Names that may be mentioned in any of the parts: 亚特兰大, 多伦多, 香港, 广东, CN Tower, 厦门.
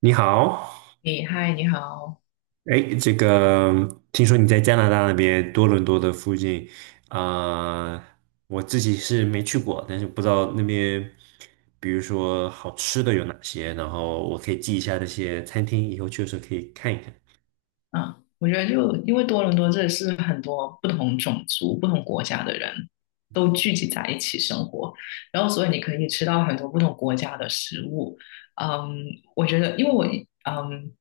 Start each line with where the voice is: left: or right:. right: 你好，
left: 你好。
right: 哎，这个听说你在加拿大那边多伦多的附近，啊、我自己是没去过，但是不知道那边，比如说好吃的有哪些，然后我可以记一下那些餐厅，以后去的时候可以看一看。
left: 嗯，我觉得就因为多伦多这里是很多不同种族、不同国家的人都聚集在一起生活，然后所以你可以吃到很多不同国家的食物。嗯，我觉得，因为嗯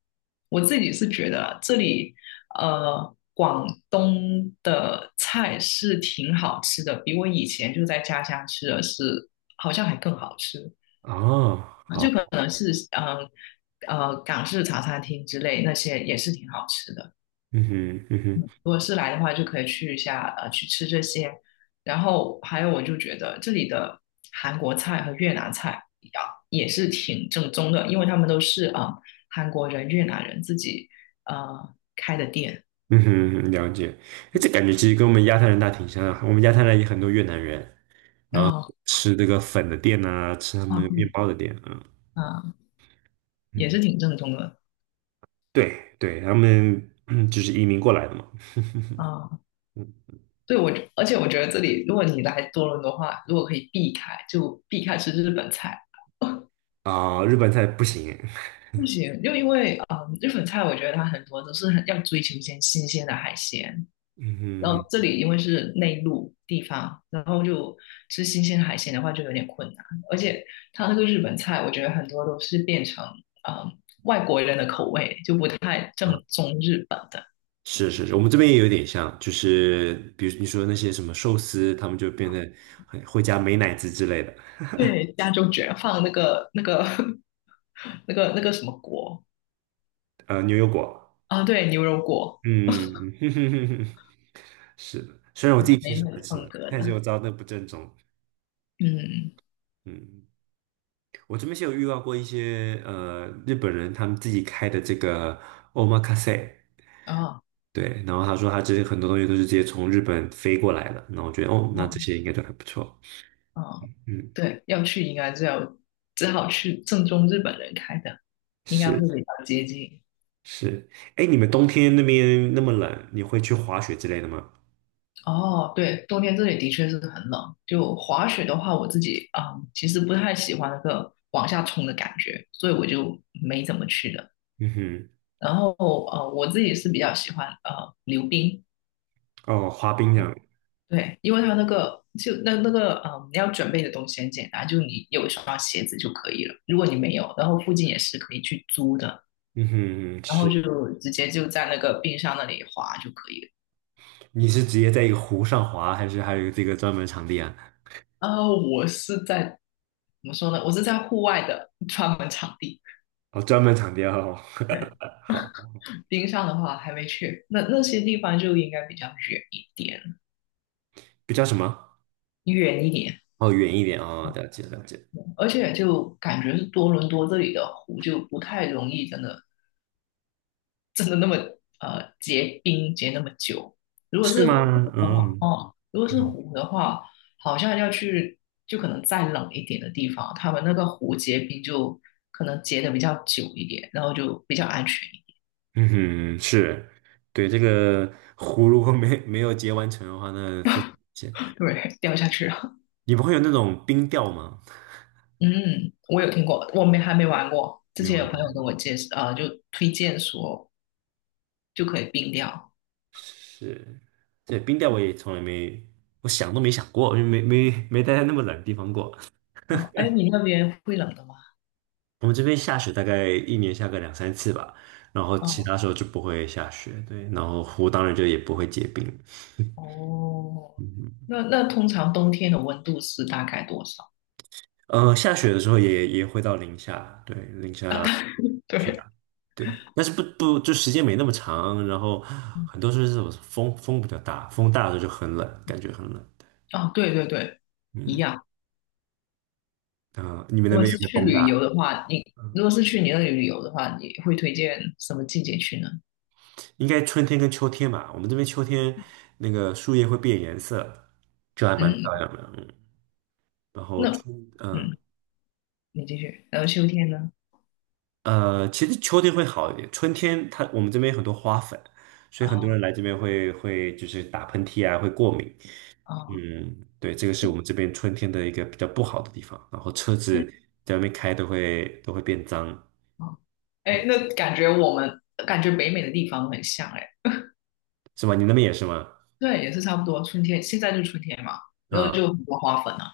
left: 我自己是觉得啊这里广东的菜是挺好吃的，比我以前就在家乡吃的是好像还更好吃。
right: 哦，
left: 啊，就可
right: 好，
left: 能是港式茶餐厅之类那些也是挺好吃的。
right: 嗯哼，嗯哼，
left: 如果是来的话，就可以去一下去吃这些。然后还有，我就觉得这里的韩国菜和越南菜啊也是挺正宗的，因为他们都是韩国人、越南人自己开的店。
right: 嗯哼，了解。哎，这感觉其实跟我们亚太人大挺像的，我们亚太人也很多越南人
left: 然后
right: 吃这个粉的店啊，吃他们
left: 啊
right: 那个面
left: 对
right: 包的店啊，
left: 啊、也是
right: 嗯
left: 挺正宗的
right: 对对，他们 就是移民过来的嘛，
left: 啊。
right: 嗯
left: 对我，而且我觉得这里，如果你来多伦多的话，如果可以避开，就避开吃日本菜。
right: 啊、日本菜不行，
left: 不行，就因为日本菜我觉得它很多都是很要追求一些新鲜的海鲜，然后
right: 嗯
left: 这里因为是内陆地方，然后就吃新鲜海鲜的话就有点困难，而且它那个日本菜我觉得很多都是变成嗯外国人的口味，就不太
right: 啊，
left: 正宗日本的。
right: 是是是，我们这边也有点像，就是比如你说那些什么寿司，他们就变得很会加美乃滋之类的，
left: 对，加州卷放那个那个 那个那个什么锅
right: 牛油果，
left: 啊，对，牛油果，
right: 嗯，是的，虽然我自己
left: 很
right: 挺
left: 美
right: 喜
left: 美
right: 欢
left: 的
right: 吃
left: 风
right: 的，
left: 格
right: 但是
left: 的，
right: 我知道那不正宗，
left: 嗯，
right: 嗯，我这边是有遇到过一些日本人他们自己开的这个 omakase。
left: 哦
right: 对，然后他说他这些很多东西都是直接从日本飞过来的，那我觉得哦，那这
left: 哦。
right: 些应该都还不错。
left: 嗯，
right: 嗯，
left: 对，要去应该就要只好去正宗日本人开的，应该会
right: 是
left: 比较接近。
right: 是，哎，你们冬天那边那么冷，你会去滑雪之类的吗？
left: 哦，对，冬天这里的确是很冷。就滑雪的话，我自己啊，其实不太喜欢那个往下冲的感觉，所以我就没怎么去的。
right: 嗯哼，
left: 然后我自己是比较喜欢溜冰，
right: 哦，滑冰这样，
left: 对，因为它那个就你要准备的东西很简单，就你有一双鞋子就可以了。如果你没有，然后附近也是可以去租的。
right: 嗯哼，嗯
left: 然后就
right: 是，
left: 直接就在那个冰箱那里滑就可以了。
right: 你是直接在一个湖上滑，还是还有这个专门场地啊？
left: 然后我是在怎么说呢？我是在户外的专门场地。
right: 哦，专门场地哦，
left: 对，
right: 好，
left: 冰上的话还没去，那些地方就应该比较远一点，
right: 比较什么？
left: 远一点。嗯
right: 哦，远一点哦，了解了解，
left: 而且就感觉是多伦多这里的湖就不太容易，真的真的那么结冰结那么久。如果
right: 是
left: 是湖
right: 吗？
left: 的话，
right: 嗯
left: 如果是
right: 嗯
left: 湖的话，好像要去就可能再冷一点的地方，他们那个湖结冰就可能结的比较久一点，然后就比较安全一点。
right: 嗯哼，是，对，这个 湖如果没有结完成的话，那非常危险。
left: 对，掉下去了。
right: 你不会有那种冰钓吗？
left: 嗯，我有听过，我没还没玩过。之
right: 没
left: 前有
right: 玩
left: 朋
right: 过
left: 友跟我介绍，就推荐说就可以冰掉。
right: 是，对，冰钓我也从来没，我想都没想过，就没待在那么冷的地方过。
left: 啊，哎，你那边会冷的吗？
right: 我们这边下雪大概一年下个两三次吧，然后其
left: 哦
right: 他时候就不会下雪，对，然后湖当然就也不会结冰。
left: 哦，
right: 嗯
left: 那通常冬天的温度是大概多少？
right: 哼，下雪的时候也会到零下，对，零下。
left: 对，
right: 对，但是不就时间没那么长，然后很多时候是这种风比较大，风大的时候就很冷，感觉很冷。
left: 啊，对对对，一
right: 嗯
left: 样。
right: 啊、你们
left: 如
right: 那
left: 果
right: 边有
left: 是
right: 没有
left: 去
right: 风
left: 旅游的
right: 大？
left: 话，
right: 嗯
left: 如果是去你那里旅游的话，你会推荐什么季节去呢？
right: 应该春天跟秋天吧。我们这边秋天那个树叶会变颜色，就还蛮
left: 嗯，
right: 漂亮的。嗯，然后
left: 那嗯，你继续。然后秋天呢？
right: 其实秋天会好一点，春天它我们这边有很多花粉，所以很多人来
left: 啊
right: 这边会就是打喷嚏啊，会过敏。
left: 啊
right: 嗯，对，这个是我们这边春天的一个比较不好的地方，然后车子在外面开都会变脏，
left: 啊！哎，
right: 嗯，
left: 那感觉我们感觉北美的地方很像哎，
right: 是吗？你那边也是吗？
left: 对，也是差不多。春天现在就春天嘛，然后
right: 嗯
left: 就很多花粉啊，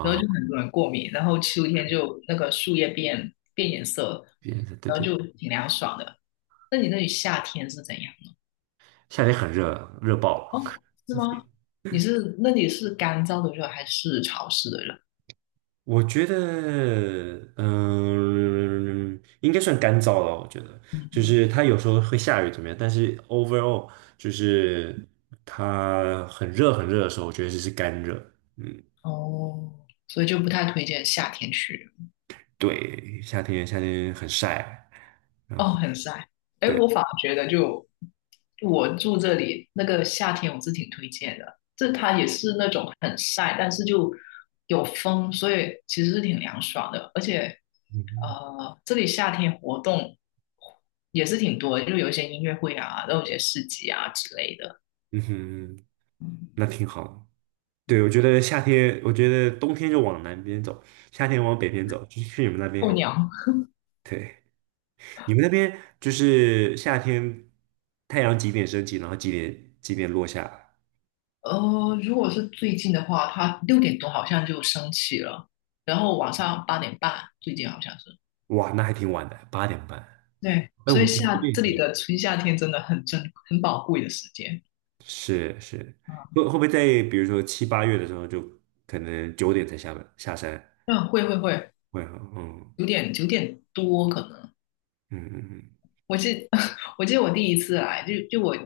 left: 然后就
right: 哦
left: 很多人过敏，然后秋天就那个树叶变颜色，
right: 别的，对
left: 然后
right: 对，
left: 就挺凉爽的。那你那里夏天是怎样？
right: 夏天很热，热爆了。
left: 哦，是吗？那里是干燥的热还是潮湿的热？
right: 我觉得，应该算干燥了。我觉得，就
left: 嗯，
right: 是它有时候会下雨怎么样，但是 overall 就是它很热很热的时候，我觉得这是干热。嗯，
left: 哦，所以就不太推荐夏天去。
right: 对，夏天很晒，然
left: 哦，
right: 后。
left: 很晒。哎，
right: 对。
left: 我反而觉得就我住这里那个夏天，我是挺推荐的。这它也是那种很晒，但是就有风，所以其实是挺凉爽的。而且，
right: 嗯
left: 这里夏天活动也是挺多的就有一些音乐会啊，然后有一些市集啊之类的。
right: 嗯哼，
left: 嗯，
right: 那挺好的对，我觉得夏天，我觉得冬天就往南边走，夏天往北边走，就是去你们那边
left: 候
right: 还不
left: 鸟。
right: 对。你们那边就是夏天，太阳几点升起，然后几点落下？
left: 如果是最近的话，它6点多好像就升起了，然后晚上8点半，最近好像是。
right: 哇，那还挺晚的，8:30。
left: 对，
right: 哎，我
left: 所以
right: 们我们这边
left: 这
right: 也挺
left: 里
right: 晚。
left: 的春夏天真的很珍很宝贵的时间
right: 是是，
left: 啊。
right: 会不会在比如说七八月的时候，就可能9点才下班下山？
left: 嗯，会会会，
right: 会哈，嗯
left: 九点多可能。
right: 嗯嗯
left: 我记 我记得我第一次来，就我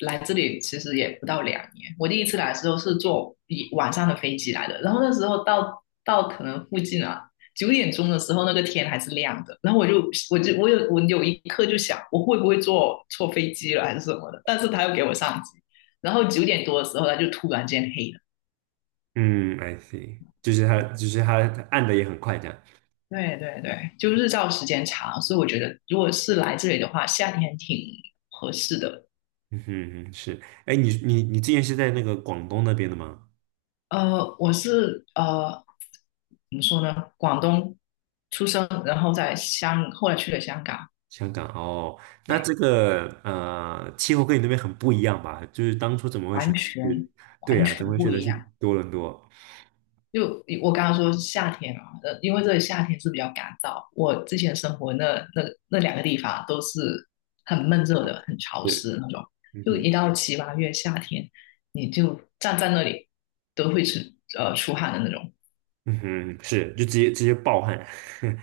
left: 来这里其实也不到2年。我第一次来的时候是坐一晚上的飞机来的，然后那时候到可能附近啊9点钟的时候，那个天还是亮的。然后我有一刻就想，我会不会坐错飞机了还是什么的？但是他又给我上机，然后九点多的时候他就突然间黑了。
right: 嗯嗯，I see，就是它暗的也很快这样。
left: 对对对，就日照时间长，所以我觉得如果是来这里的话，夏天挺合适的。
right: 嗯哼，嗯哼，是，哎，你之前是在那个广东那边的吗？
left: 我是怎么说呢？广东出生，然后后来去了香港，
right: 香港哦，那
left: 对，
right: 这个气候跟你那边很不一样吧？就是当初怎么会
left: 完
right: 选择
left: 全
right: 去？对
left: 完
right: 呀、怎么
left: 全
right: 会
left: 不
right: 选择
left: 一
right: 去
left: 样。
right: 多伦多？
left: 就我刚刚说夏天啊，因为这里夏天是比较干燥，我之前生活那那两个地方都是很闷热
right: 啊，
left: 的，很潮
right: 对，
left: 湿的那种。
right: 嗯
left: 就一
right: 哼，
left: 到七八月夏天，你就站在那里都会出汗的那种。
right: 嗯哼，是，就直接暴汗，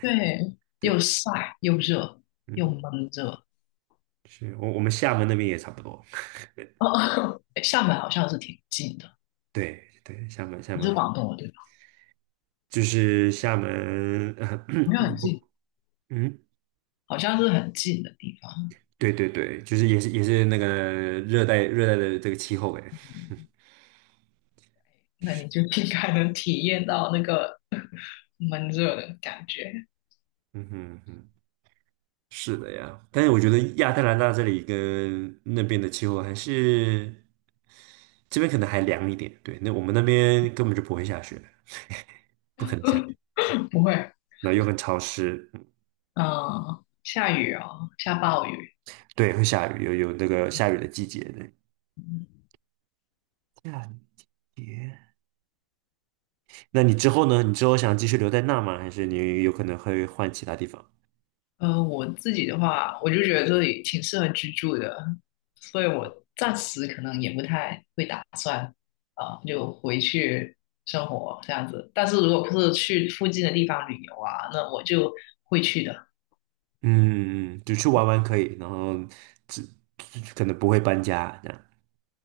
left: 对，又
right: 对，
left: 晒又热又
right: 嗯，
left: 闷热。
right: 是我们厦门那边也差不多，
left: 哦，厦门好像是挺近的，
right: 对对，厦门厦
left: 你是
right: 门
left: 广东的对吧？
right: 就是厦门，
left: 没有 很近，
right: 嗯，
left: 好像是很近的地方，
right: 对对对，就是也是那个热带的这个气候哎。
left: 那你就应该能体验到那个 闷热的感觉。
right: 嗯哼嗯哼，是的呀，但是我觉得亚特兰大这里跟那边的气候还是这边可能还凉一点，对，那我们那边根本就不会下雪，不可能下雪，
left: 不会。
right: 那又很潮湿，嗯
left: 嗯，下雨哦，下暴雨。
right: 对，会下雨，有那个下雨的季节的。下雨。那你之后呢？你之后想继续留在那吗？还是你有可能会换其他地方？
left: 我自己的话，我就觉得这里挺适合居住的，所以我暂时可能也不太会打算，啊、就回去生活这样子。但是如果不是去附近的地方旅游啊，那我就会去的。
right: 嗯，嗯，就去玩玩可以，然后只可能不会搬家这样。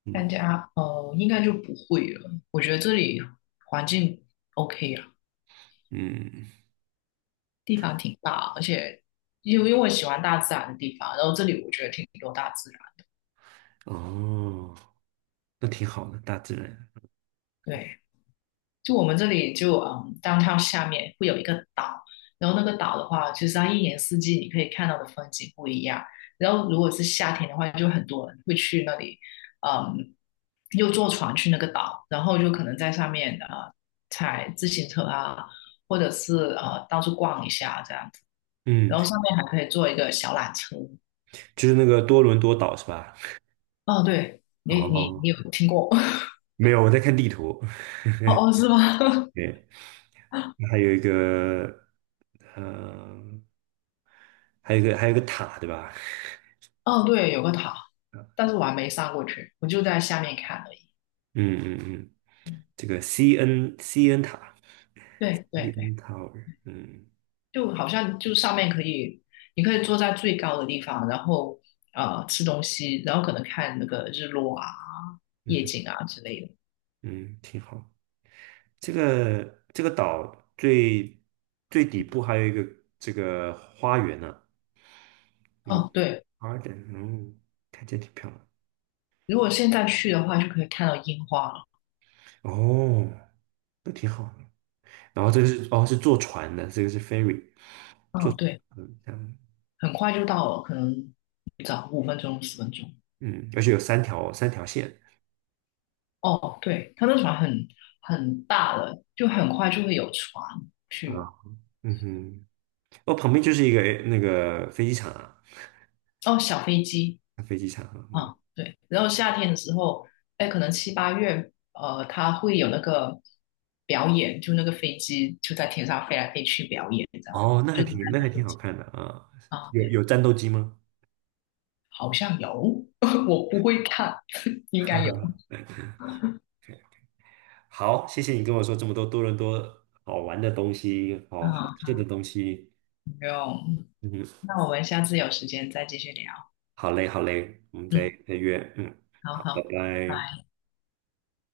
right: 嗯
left: 搬家，哦，应该就不会了。我觉得这里环境 OK 啊，
right: 嗯，
left: 地方挺大，而且因为我喜欢大自然的地方，然后这里我觉得挺多大自然。
right: 哦，那挺好的，大自然。
left: 对，就我们这里就downtown 下面会有一个岛，然后那个岛的话，其实它一年四季你可以看到的风景不一样。然后如果是夏天的话，就很多人会去那里，嗯，又坐船去那个岛，然后就可能在上面啊踩自行车啊，或者是到处逛一下这样子。
right: 嗯，
left: 然后上面还可以坐一个小缆车。
right: 就是那个多伦多岛是吧？
left: 哦，对，你
right: 哦，
left: 有听过？
right: 没有，我在看地图。
left: 哦 哦，是吗？
right: 对，还有一个，呃，还有一个塔，对吧？
left: 哦，对，有个塔，但是我还没上过去，我就在下面看而已。
right: 嗯嗯嗯，这个 CN CN 塔
left: 对对对，
right: ，CN Tower，嗯
left: 就好像就上面可以，你可以坐在最高的地方，然后吃东西，然后可能看那个日落啊、夜
right: 嗯
left: 景啊之类的。
right: 嗯，挺好。这个岛最最底部还有一个这个花园呢、一个
left: 哦，对，
right: garden，嗯，看起来挺漂亮。
left: 如果现在去的话，就可以看到樱花了。
right: 哦，那挺好。然后这个是坐船的，这个是 ferry，
left: 嗯，对，
right: 嗯，这样，
left: 很快就到了，可能早5分钟、10分钟。
right: 嗯，而且有三条线
left: 哦，对，它那船很很大的，就很快就会有船
right: 啊，
left: 去。
right: 嗯哼，哦，旁边就是一个那个飞机场啊，
left: 哦，小飞机。
right: 飞机场啊嗯，
left: 啊，对，然后夏天的时候，哎，可能七八月，它会有那个表演，就那个飞机就在天上飞来飞去表演，这样，
right: 哦，那还
left: 就是在
right: 挺那还
left: 那
right: 挺
left: 附
right: 好
left: 机
right: 看的啊，
left: 啊，
right: 有
left: 对，
right: 有战斗机吗？
left: 好像有，我不会看，应该有
right: 好，谢谢你跟我说这么多多伦多好玩的东西，好好
left: 啊，
right: 吃的东西，
left: 没有，嗯
right: 嗯哼，
left: 那我们下次有时间再继续聊，
right: 好嘞好嘞，我们再
left: 嗯，
right: 再约，嗯，
left: 好
right: 好，拜
left: 好，拜
right: 拜。
left: 拜。